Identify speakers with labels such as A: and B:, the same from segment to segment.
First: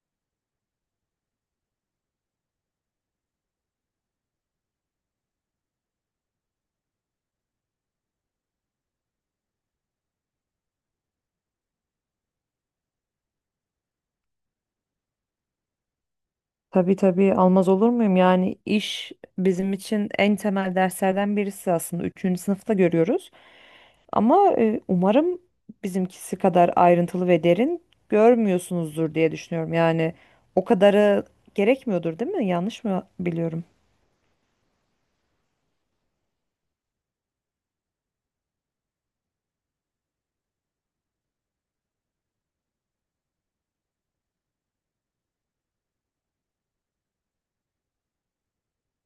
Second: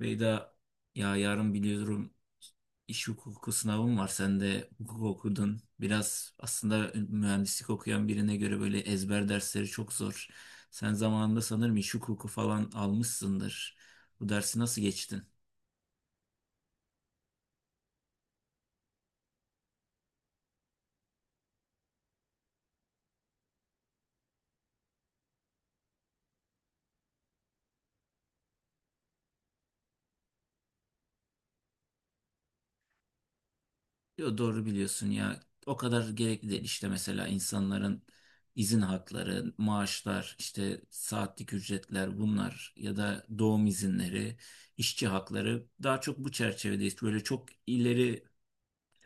A: Beyda, ya yarın biliyorum, iş hukuku sınavım var. Sen de hukuk okudun. Biraz aslında mühendislik okuyan birine göre böyle ezber dersleri çok zor. Sen zamanında sanırım iş hukuku falan almışsındır. Bu dersi nasıl geçtin?
B: Tabii tabii almaz olur muyum? Yani iş bizim için en temel derslerden birisi aslında. Üçüncü sınıfta görüyoruz. Ama umarım bizimkisi kadar ayrıntılı ve derin görmüyorsunuzdur diye düşünüyorum. Yani o kadarı gerekmiyordur, değil mi? Yanlış mı biliyorum?
A: Yo, doğru biliyorsun ya. O kadar gerekli değil. İşte mesela insanların izin hakları, maaşlar, işte saatlik ücretler bunlar ya da doğum izinleri, işçi hakları daha çok bu çerçevedeyiz. Böyle çok ileri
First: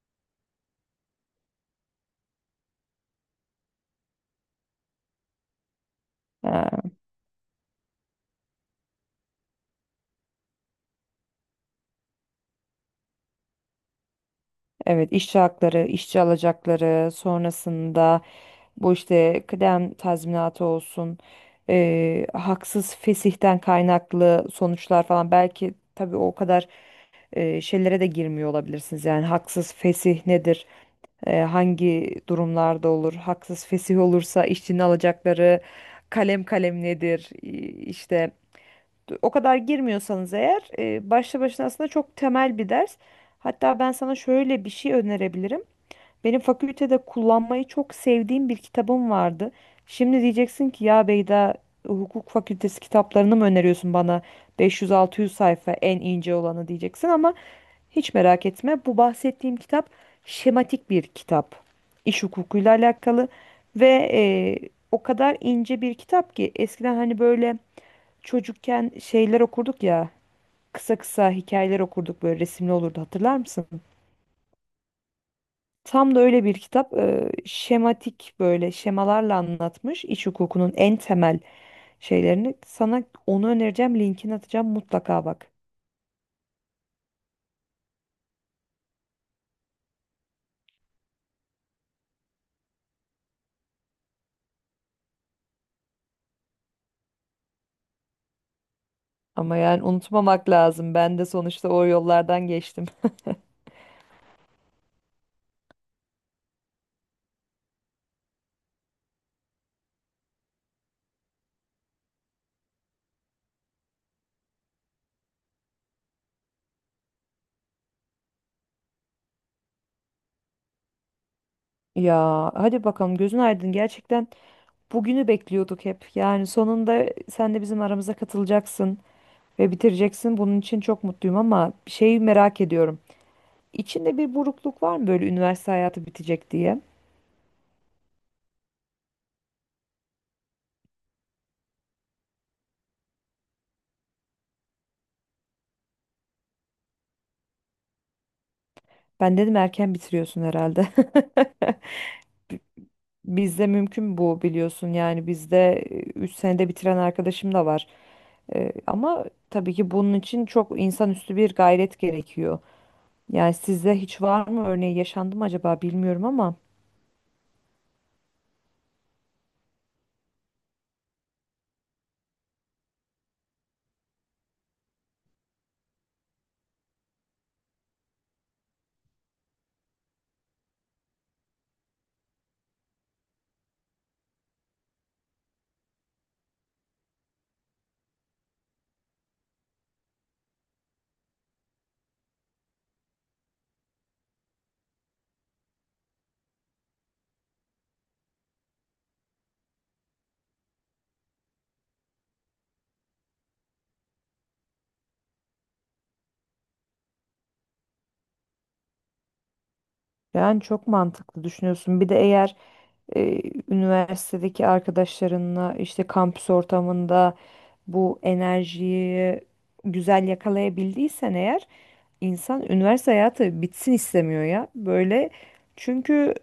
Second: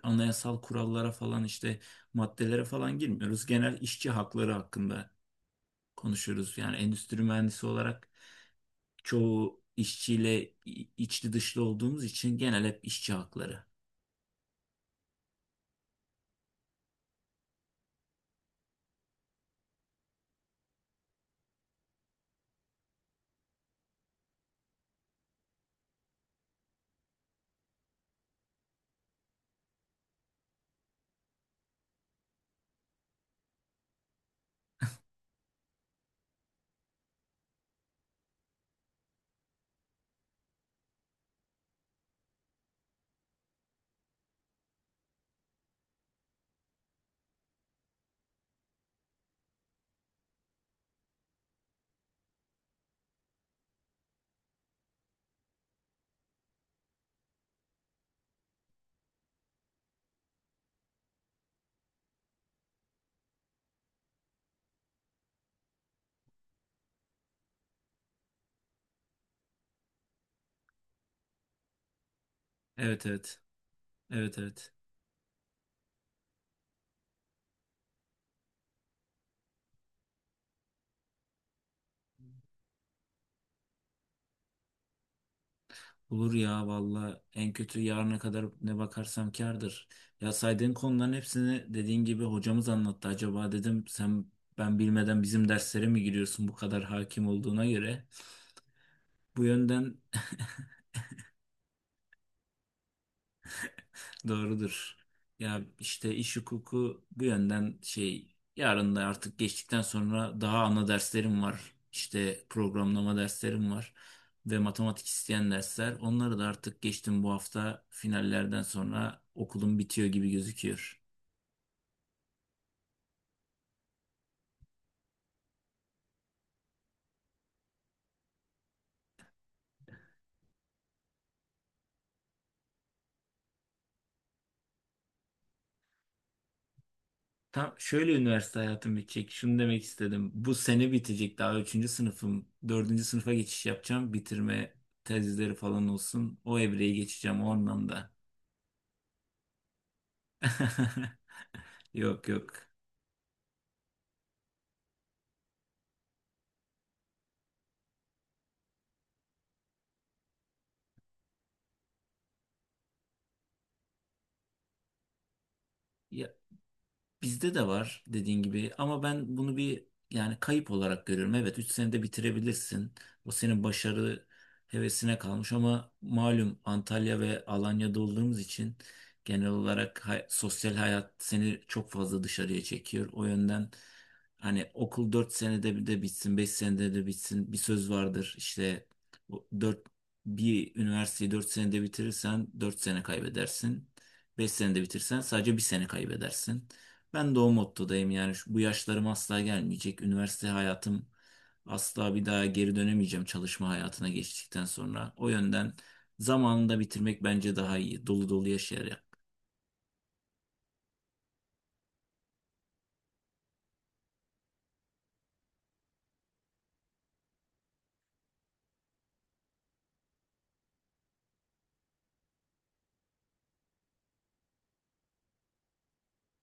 A: anayasal kurallara falan işte maddelere falan girmiyoruz. Genel işçi hakları hakkında konuşuyoruz. Yani
B: Ha.
A: endüstri mühendisi olarak çoğu işçiyle içli dışlı olduğumuz için genel hep işçi hakları.
B: Evet, işçi hakları, işçi alacakları, sonrasında bu işte kıdem tazminatı olsun, haksız fesihten kaynaklı sonuçlar falan belki tabii o kadar şeylere de girmiyor olabilirsiniz. Yani haksız fesih nedir? Hangi durumlarda olur? Haksız fesih olursa işçinin alacakları kalem kalem nedir? İşte o kadar girmiyorsanız eğer başlı başına aslında çok temel bir ders. Hatta ben sana şöyle bir şey önerebilirim. Benim fakültede kullanmayı çok sevdiğim bir kitabım vardı. Şimdi diyeceksin ki ya Beyda, hukuk fakültesi kitaplarını mı öneriyorsun bana 500-600 sayfa en ince olanı diyeceksin ama hiç merak etme, bu bahsettiğim kitap şematik bir kitap. İş hukukuyla alakalı ve o kadar ince bir kitap ki eskiden hani böyle çocukken şeyler okurduk ya, kısa kısa hikayeler okurduk, böyle resimli olurdu,
A: Evet,
B: hatırlar
A: evet.
B: mısın?
A: Evet, evet.
B: Tam da öyle bir kitap, şematik, böyle şemalarla anlatmış iç hukukunun en temel şeylerini. Sana onu önereceğim, linkini atacağım mutlaka, bak.
A: Olur ya, valla en kötü yarına kadar ne bakarsam kârdır. Ya saydığın konuların hepsini dediğin gibi hocamız anlattı. Acaba dedim sen ben bilmeden bizim derslere mi giriyorsun bu kadar hakim olduğuna göre. Bu
B: Ama yani
A: yönden
B: unutmamak lazım. Ben de sonuçta o yollardan geçtim.
A: doğrudur. Ya işte iş hukuku bu yönden şey, yarın da artık geçtikten sonra daha ana derslerim var. İşte programlama derslerim var ve matematik isteyen dersler. Onları da artık geçtim, bu hafta finallerden sonra okulum bitiyor gibi gözüküyor.
B: Ya hadi bakalım, gözün aydın gerçekten, bugünü bekliyorduk hep. Yani sonunda sen de bizim aramıza katılacaksın ve bitireceksin. Bunun için çok mutluyum ama bir şeyi merak ediyorum. İçinde bir burukluk var mı böyle, üniversite hayatı bitecek diye?
A: Tam şöyle üniversite hayatım bitecek. Şunu demek istedim. Bu sene bitecek. Daha üçüncü sınıfım. Dördüncü sınıfa geçiş yapacağım. Bitirme tezleri falan olsun. O evreyi geçeceğim o anlamda.
B: Ben dedim erken bitiriyorsun herhalde.
A: Yok, yok.
B: Bizde mümkün bu, biliyorsun, yani bizde 3 senede bitiren arkadaşım da var. Ama tabii ki bunun için çok insanüstü bir gayret gerekiyor. Yani sizde hiç var mı, örneği yaşandı mı acaba, bilmiyorum
A: Ya,
B: ama.
A: bizde de var dediğin gibi ama ben bunu bir, yani kayıp olarak görüyorum. Evet, 3 senede bitirebilirsin. O senin başarı hevesine kalmış ama malum Antalya ve Alanya'da olduğumuz için genel olarak sosyal hayat seni çok fazla dışarıya çekiyor. O yönden hani okul 4 senede bir de bitsin, 5 senede de bitsin, bir söz vardır. İşte o dört, bir üniversiteyi 4 senede bitirirsen 4 sene kaybedersin. 5 senede bitirsen sadece bir sene kaybedersin. Ben de o mottodayım yani bu yaşlarım asla gelmeyecek. Üniversite hayatım asla bir daha geri dönemeyeceğim çalışma hayatına geçtikten sonra. O yönden zamanında bitirmek bence daha iyi. Dolu dolu yaşayarak.
B: Yani çok mantıklı düşünüyorsun. Bir de eğer e, üniversitedeki arkadaşlarınla işte kampüs ortamında bu enerjiyi güzel yakalayabildiysen eğer, insan üniversite hayatı bitsin istemiyor ya. Böyle, çünkü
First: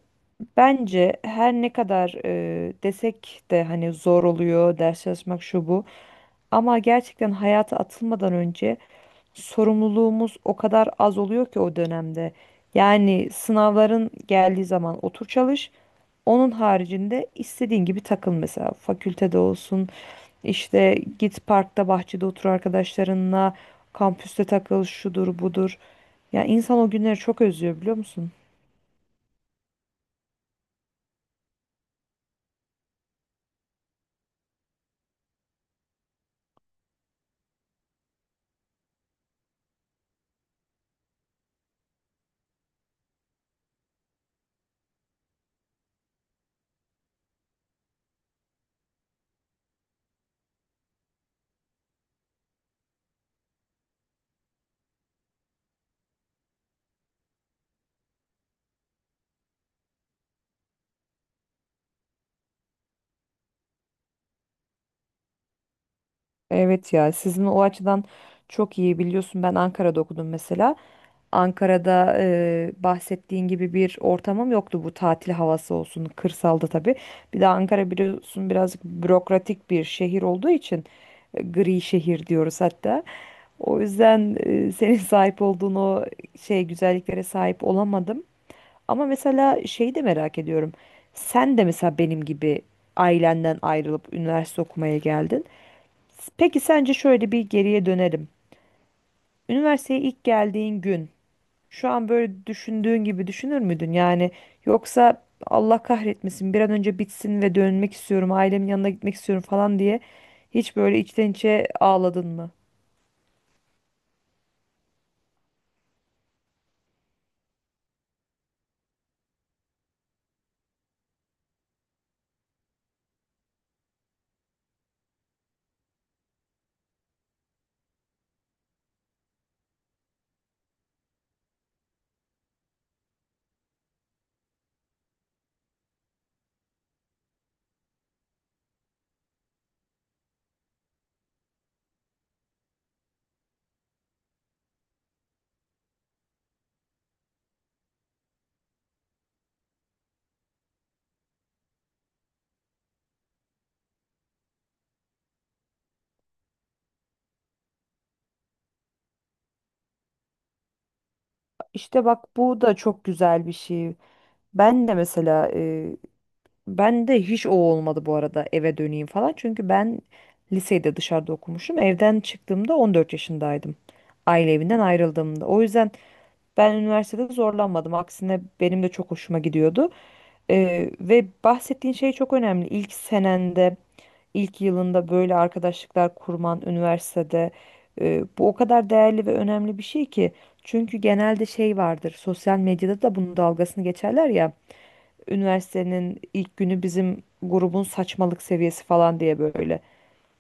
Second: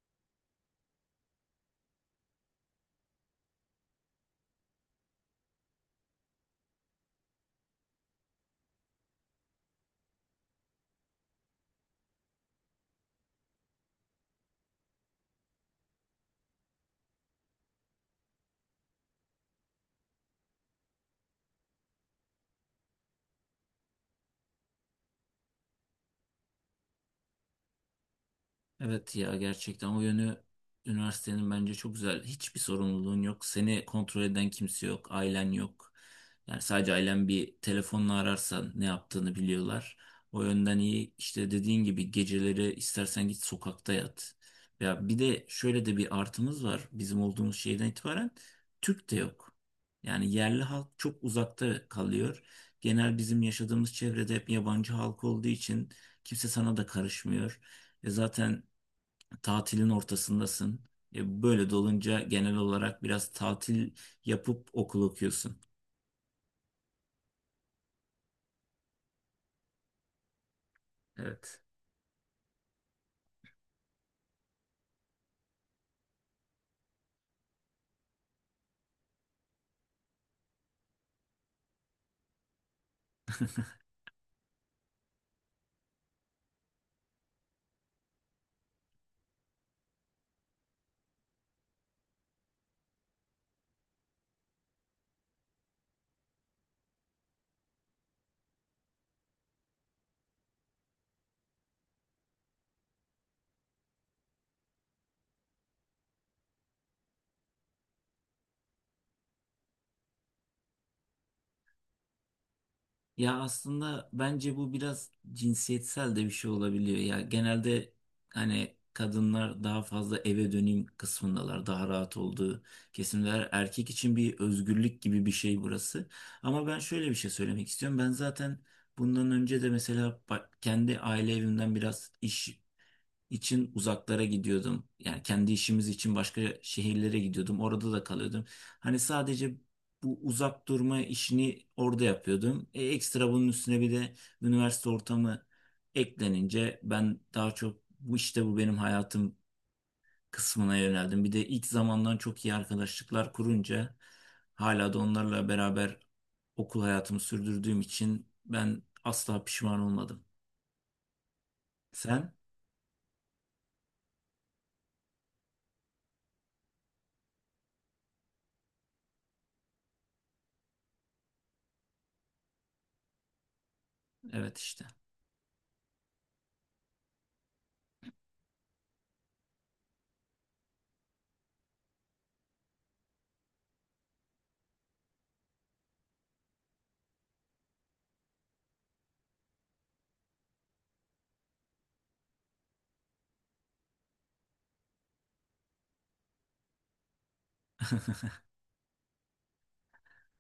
B: bence her ne kadar desek de hani, zor oluyor ders çalışmak şu bu, ama gerçekten hayata atılmadan önce sorumluluğumuz o kadar az oluyor ki o dönemde. Yani sınavların geldiği zaman otur çalış. Onun haricinde istediğin gibi takıl, mesela fakültede olsun, işte git parkta bahçede otur arkadaşlarınla, kampüste takıl, şudur budur. Ya insan o günleri çok özlüyor, biliyor musun?
A: Evet ya, gerçekten o yönü üniversitenin bence çok güzel. Hiçbir sorumluluğun yok. Seni kontrol eden kimse yok. Ailen yok. Yani sadece ailen bir telefonla ararsan ne yaptığını biliyorlar. O yönden iyi. İşte dediğin gibi geceleri istersen git sokakta yat. Ya bir de şöyle de bir artımız var. Bizim olduğumuz şehirden itibaren Türk de yok. Yani yerli halk çok uzakta kalıyor. Genel bizim yaşadığımız çevrede hep yabancı halk olduğu için kimse sana da karışmıyor. Zaten tatilin ortasındasın. Böyle de olunca genel olarak biraz tatil yapıp okul okuyorsun.
B: Evet ya, sizin o açıdan çok iyi, biliyorsun ben Ankara'da okudum mesela.
A: Evet.
B: Ankara'da bahsettiğin gibi bir ortamım yoktu, bu tatil havası olsun kırsalda tabii. Bir de Ankara biliyorsun birazcık bürokratik bir şehir olduğu için gri şehir diyoruz hatta. O yüzden senin sahip olduğun o şey güzelliklere sahip olamadım. Ama mesela şeyi de merak ediyorum. Sen de mesela benim gibi ailenden ayrılıp üniversite okumaya geldin. Peki sence şöyle bir geriye dönelim. Üniversiteye ilk geldiğin gün şu an böyle düşündüğün gibi düşünür müydün? Yani yoksa Allah kahretmesin bir an önce bitsin ve dönmek istiyorum, ailemin yanına gitmek istiyorum falan diye hiç böyle içten içe ağladın mı?
A: Ya aslında bence bu biraz cinsiyetsel de bir şey olabiliyor. Ya genelde hani kadınlar daha fazla eve döneyim kısmındalar. Daha rahat olduğu kesimler. Erkek için bir özgürlük gibi bir şey burası. Ama ben şöyle bir şey söylemek istiyorum. Ben zaten bundan önce de mesela kendi aile evimden biraz iş için uzaklara gidiyordum. Yani kendi işimiz için başka şehirlere gidiyordum. Orada da kalıyordum. Hani sadece bu uzak durma işini orada yapıyordum. Ekstra bunun üstüne bir de üniversite ortamı eklenince ben daha çok bu işte bu benim hayatım kısmına yöneldim. Bir de ilk zamandan çok iyi arkadaşlıklar kurunca hala da onlarla beraber okul hayatımı sürdürdüğüm için ben asla pişman olmadım.
B: İşte
A: Sen?
B: bak, bu da çok güzel bir şey. Ben de mesela ben de hiç o olmadı bu arada, eve döneyim falan. Çünkü ben lisede dışarıda okumuşum. Evden çıktığımda 14 yaşındaydım. Aile
A: Evet,
B: evinden
A: işte.
B: ayrıldığımda. O yüzden ben üniversitede zorlanmadım. Aksine benim de çok hoşuma gidiyordu. Ve bahsettiğin şey çok önemli. İlk senende, ilk yılında böyle arkadaşlıklar kurman üniversitede, bu o kadar değerli ve önemli bir şey ki. Çünkü genelde şey vardır. Sosyal medyada da bunun dalgasını geçerler ya. Üniversitenin ilk günü bizim grubun saçmalık seviyesi falan diye böyle.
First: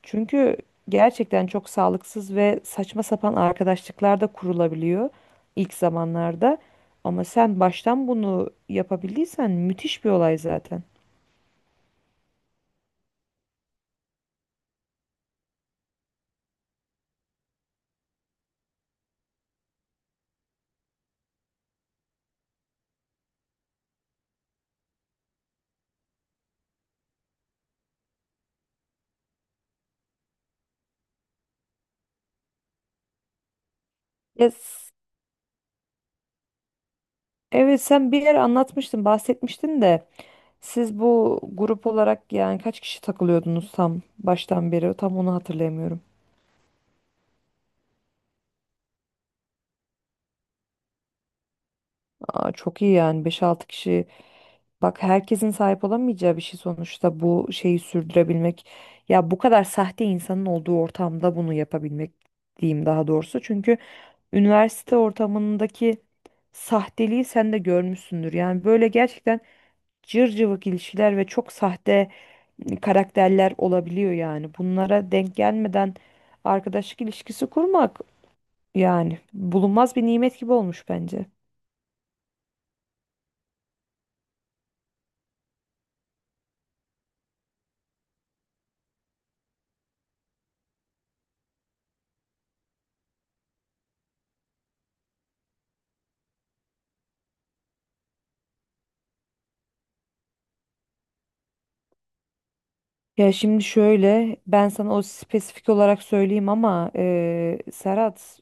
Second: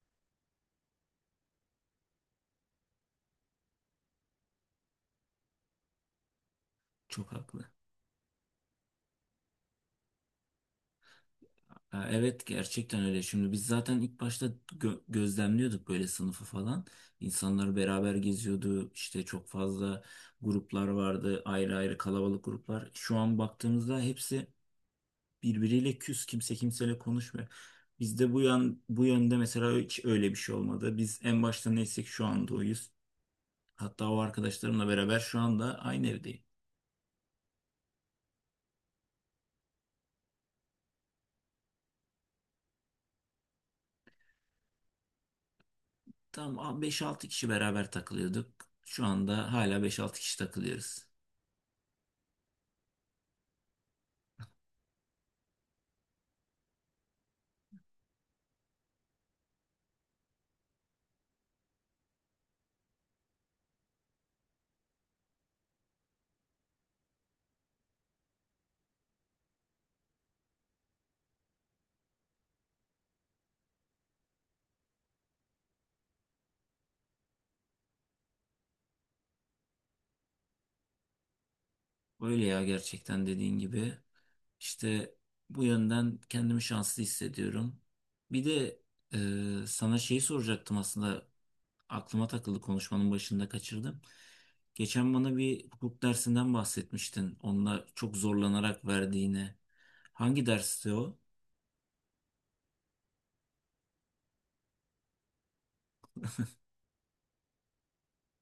B: Çünkü gerçekten çok sağlıksız ve saçma sapan arkadaşlıklar da kurulabiliyor ilk zamanlarda. Ama
A: Çok
B: sen
A: haklı.
B: baştan bunu yapabildiysen müthiş bir olay zaten.
A: Ha, evet, gerçekten öyle. Şimdi biz zaten ilk başta gözlemliyorduk böyle sınıfı falan. İnsanlar beraber geziyordu. İşte çok fazla gruplar vardı. Ayrı ayrı kalabalık gruplar. Şu an baktığımızda hepsi birbiriyle küs. Kimse kimseyle konuşmuyor. Bizde bu yönde mesela hiç öyle bir şey olmadı. Biz en başta neysek şu anda oyuz. Hatta o
B: Ya
A: arkadaşlarımla
B: s-
A: beraber şu anda aynı evdeyim.
B: evet sen bir yere anlatmıştın, bahsetmiştin de, siz bu grup olarak yani kaç kişi takılıyordunuz tam baştan beri? Tam onu hatırlayamıyorum.
A: Tam beş-altı kişi beraber takılıyorduk. Şu anda hala beş-altı kişi takılıyoruz.
B: Aa, çok iyi yani, beş altı kişi. Bak herkesin sahip olamayacağı bir şey sonuçta bu, şeyi sürdürebilmek. Ya bu kadar sahte insanın olduğu ortamda bunu yapabilmek diyeyim daha doğrusu. Çünkü üniversite ortamındaki sahteliği sen de görmüşsündür. Yani böyle gerçekten cır cıvık ilişkiler ve çok sahte karakterler olabiliyor yani. Bunlara denk gelmeden arkadaşlık ilişkisi kurmak yani bulunmaz bir nimet gibi olmuş bence.
A: Öyle ya, gerçekten dediğin gibi. İşte bu yönden kendimi şanslı hissediyorum. Bir de sana şeyi soracaktım aslında, aklıma takıldı konuşmanın başında kaçırdım. Geçen bana bir hukuk dersinden bahsetmiştin. Onunla çok zorlanarak verdiğini. Hangi dersti o?
B: Ya şimdi şöyle, ben sana o spesifik olarak söyleyeyim ama Serhat,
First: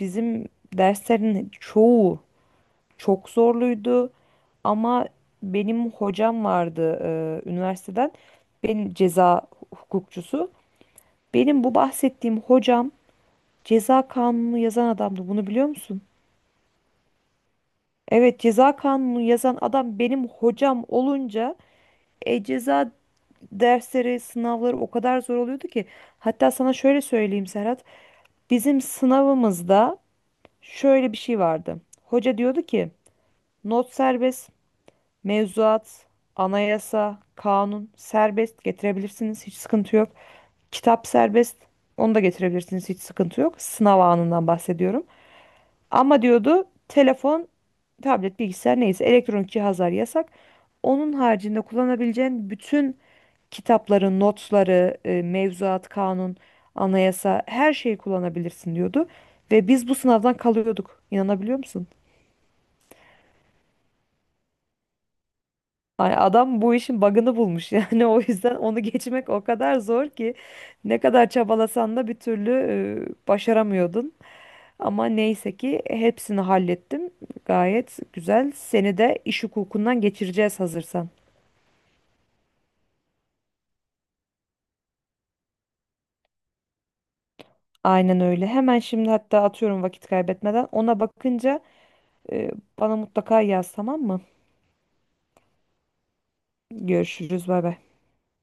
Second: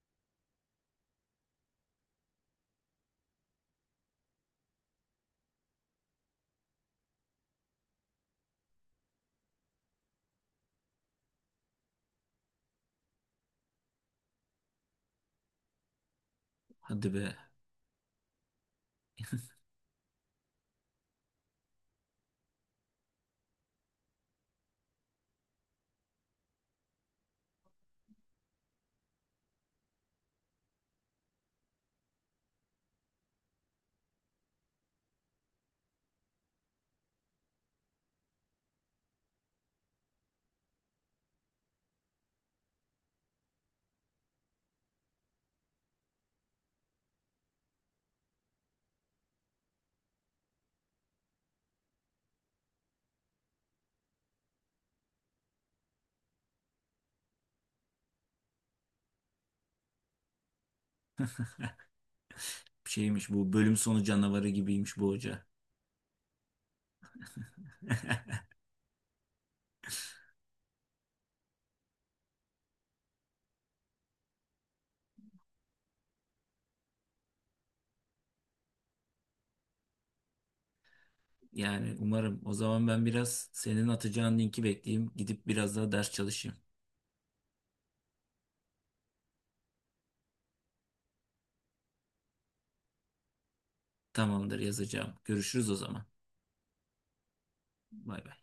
B: bizim derslerin çoğu çok zorluydu ama benim hocam vardı üniversiteden, benim ceza hukukçusu. Benim bu bahsettiğim hocam ceza kanunu yazan adamdı, bunu biliyor musun?
A: Hadi be,
B: Evet, ceza kanunu yazan adam benim hocam olunca ceza dersleri, sınavları o kadar zor oluyordu ki. Hatta sana şöyle söyleyeyim Serhat. Bizim sınavımızda şöyle bir şey vardı. Hoca diyordu ki not serbest, mevzuat, anayasa, kanun serbest getirebilirsiniz, hiç sıkıntı yok. Kitap serbest, onu da getirebilirsiniz, hiç sıkıntı yok. Sınav anından bahsediyorum. Ama diyordu telefon, tablet, bilgisayar neyse elektronik cihazlar yasak. Onun haricinde kullanabileceğin bütün kitapların notları, mevzuat, kanun, anayasa, her şeyi kullanabilirsin diyordu. Ve biz bu sınavdan kalıyorduk. İnanabiliyor musun?
A: şeymiş, bu bölüm sonu canavarı gibiymiş bu hoca.
B: Hani adam bu işin bug'ını bulmuş yani o yüzden onu geçmek o kadar zor ki, ne kadar çabalasan da bir türlü başaramıyordun. Ama neyse ki hepsini hallettim. Gayet güzel. Seni de iş hukukundan geçireceğiz hazırsan.
A: Yani umarım. O zaman ben biraz senin atacağın linki bekleyeyim. Gidip biraz daha ders çalışayım.
B: Aynen öyle. Hemen şimdi hatta atıyorum, vakit kaybetmeden. Ona bakınca e, bana mutlaka yaz, tamam mı?
A: Tamamdır, yazacağım. Görüşürüz o zaman.
B: Görüşürüz. Bay bay.
A: Bay bay.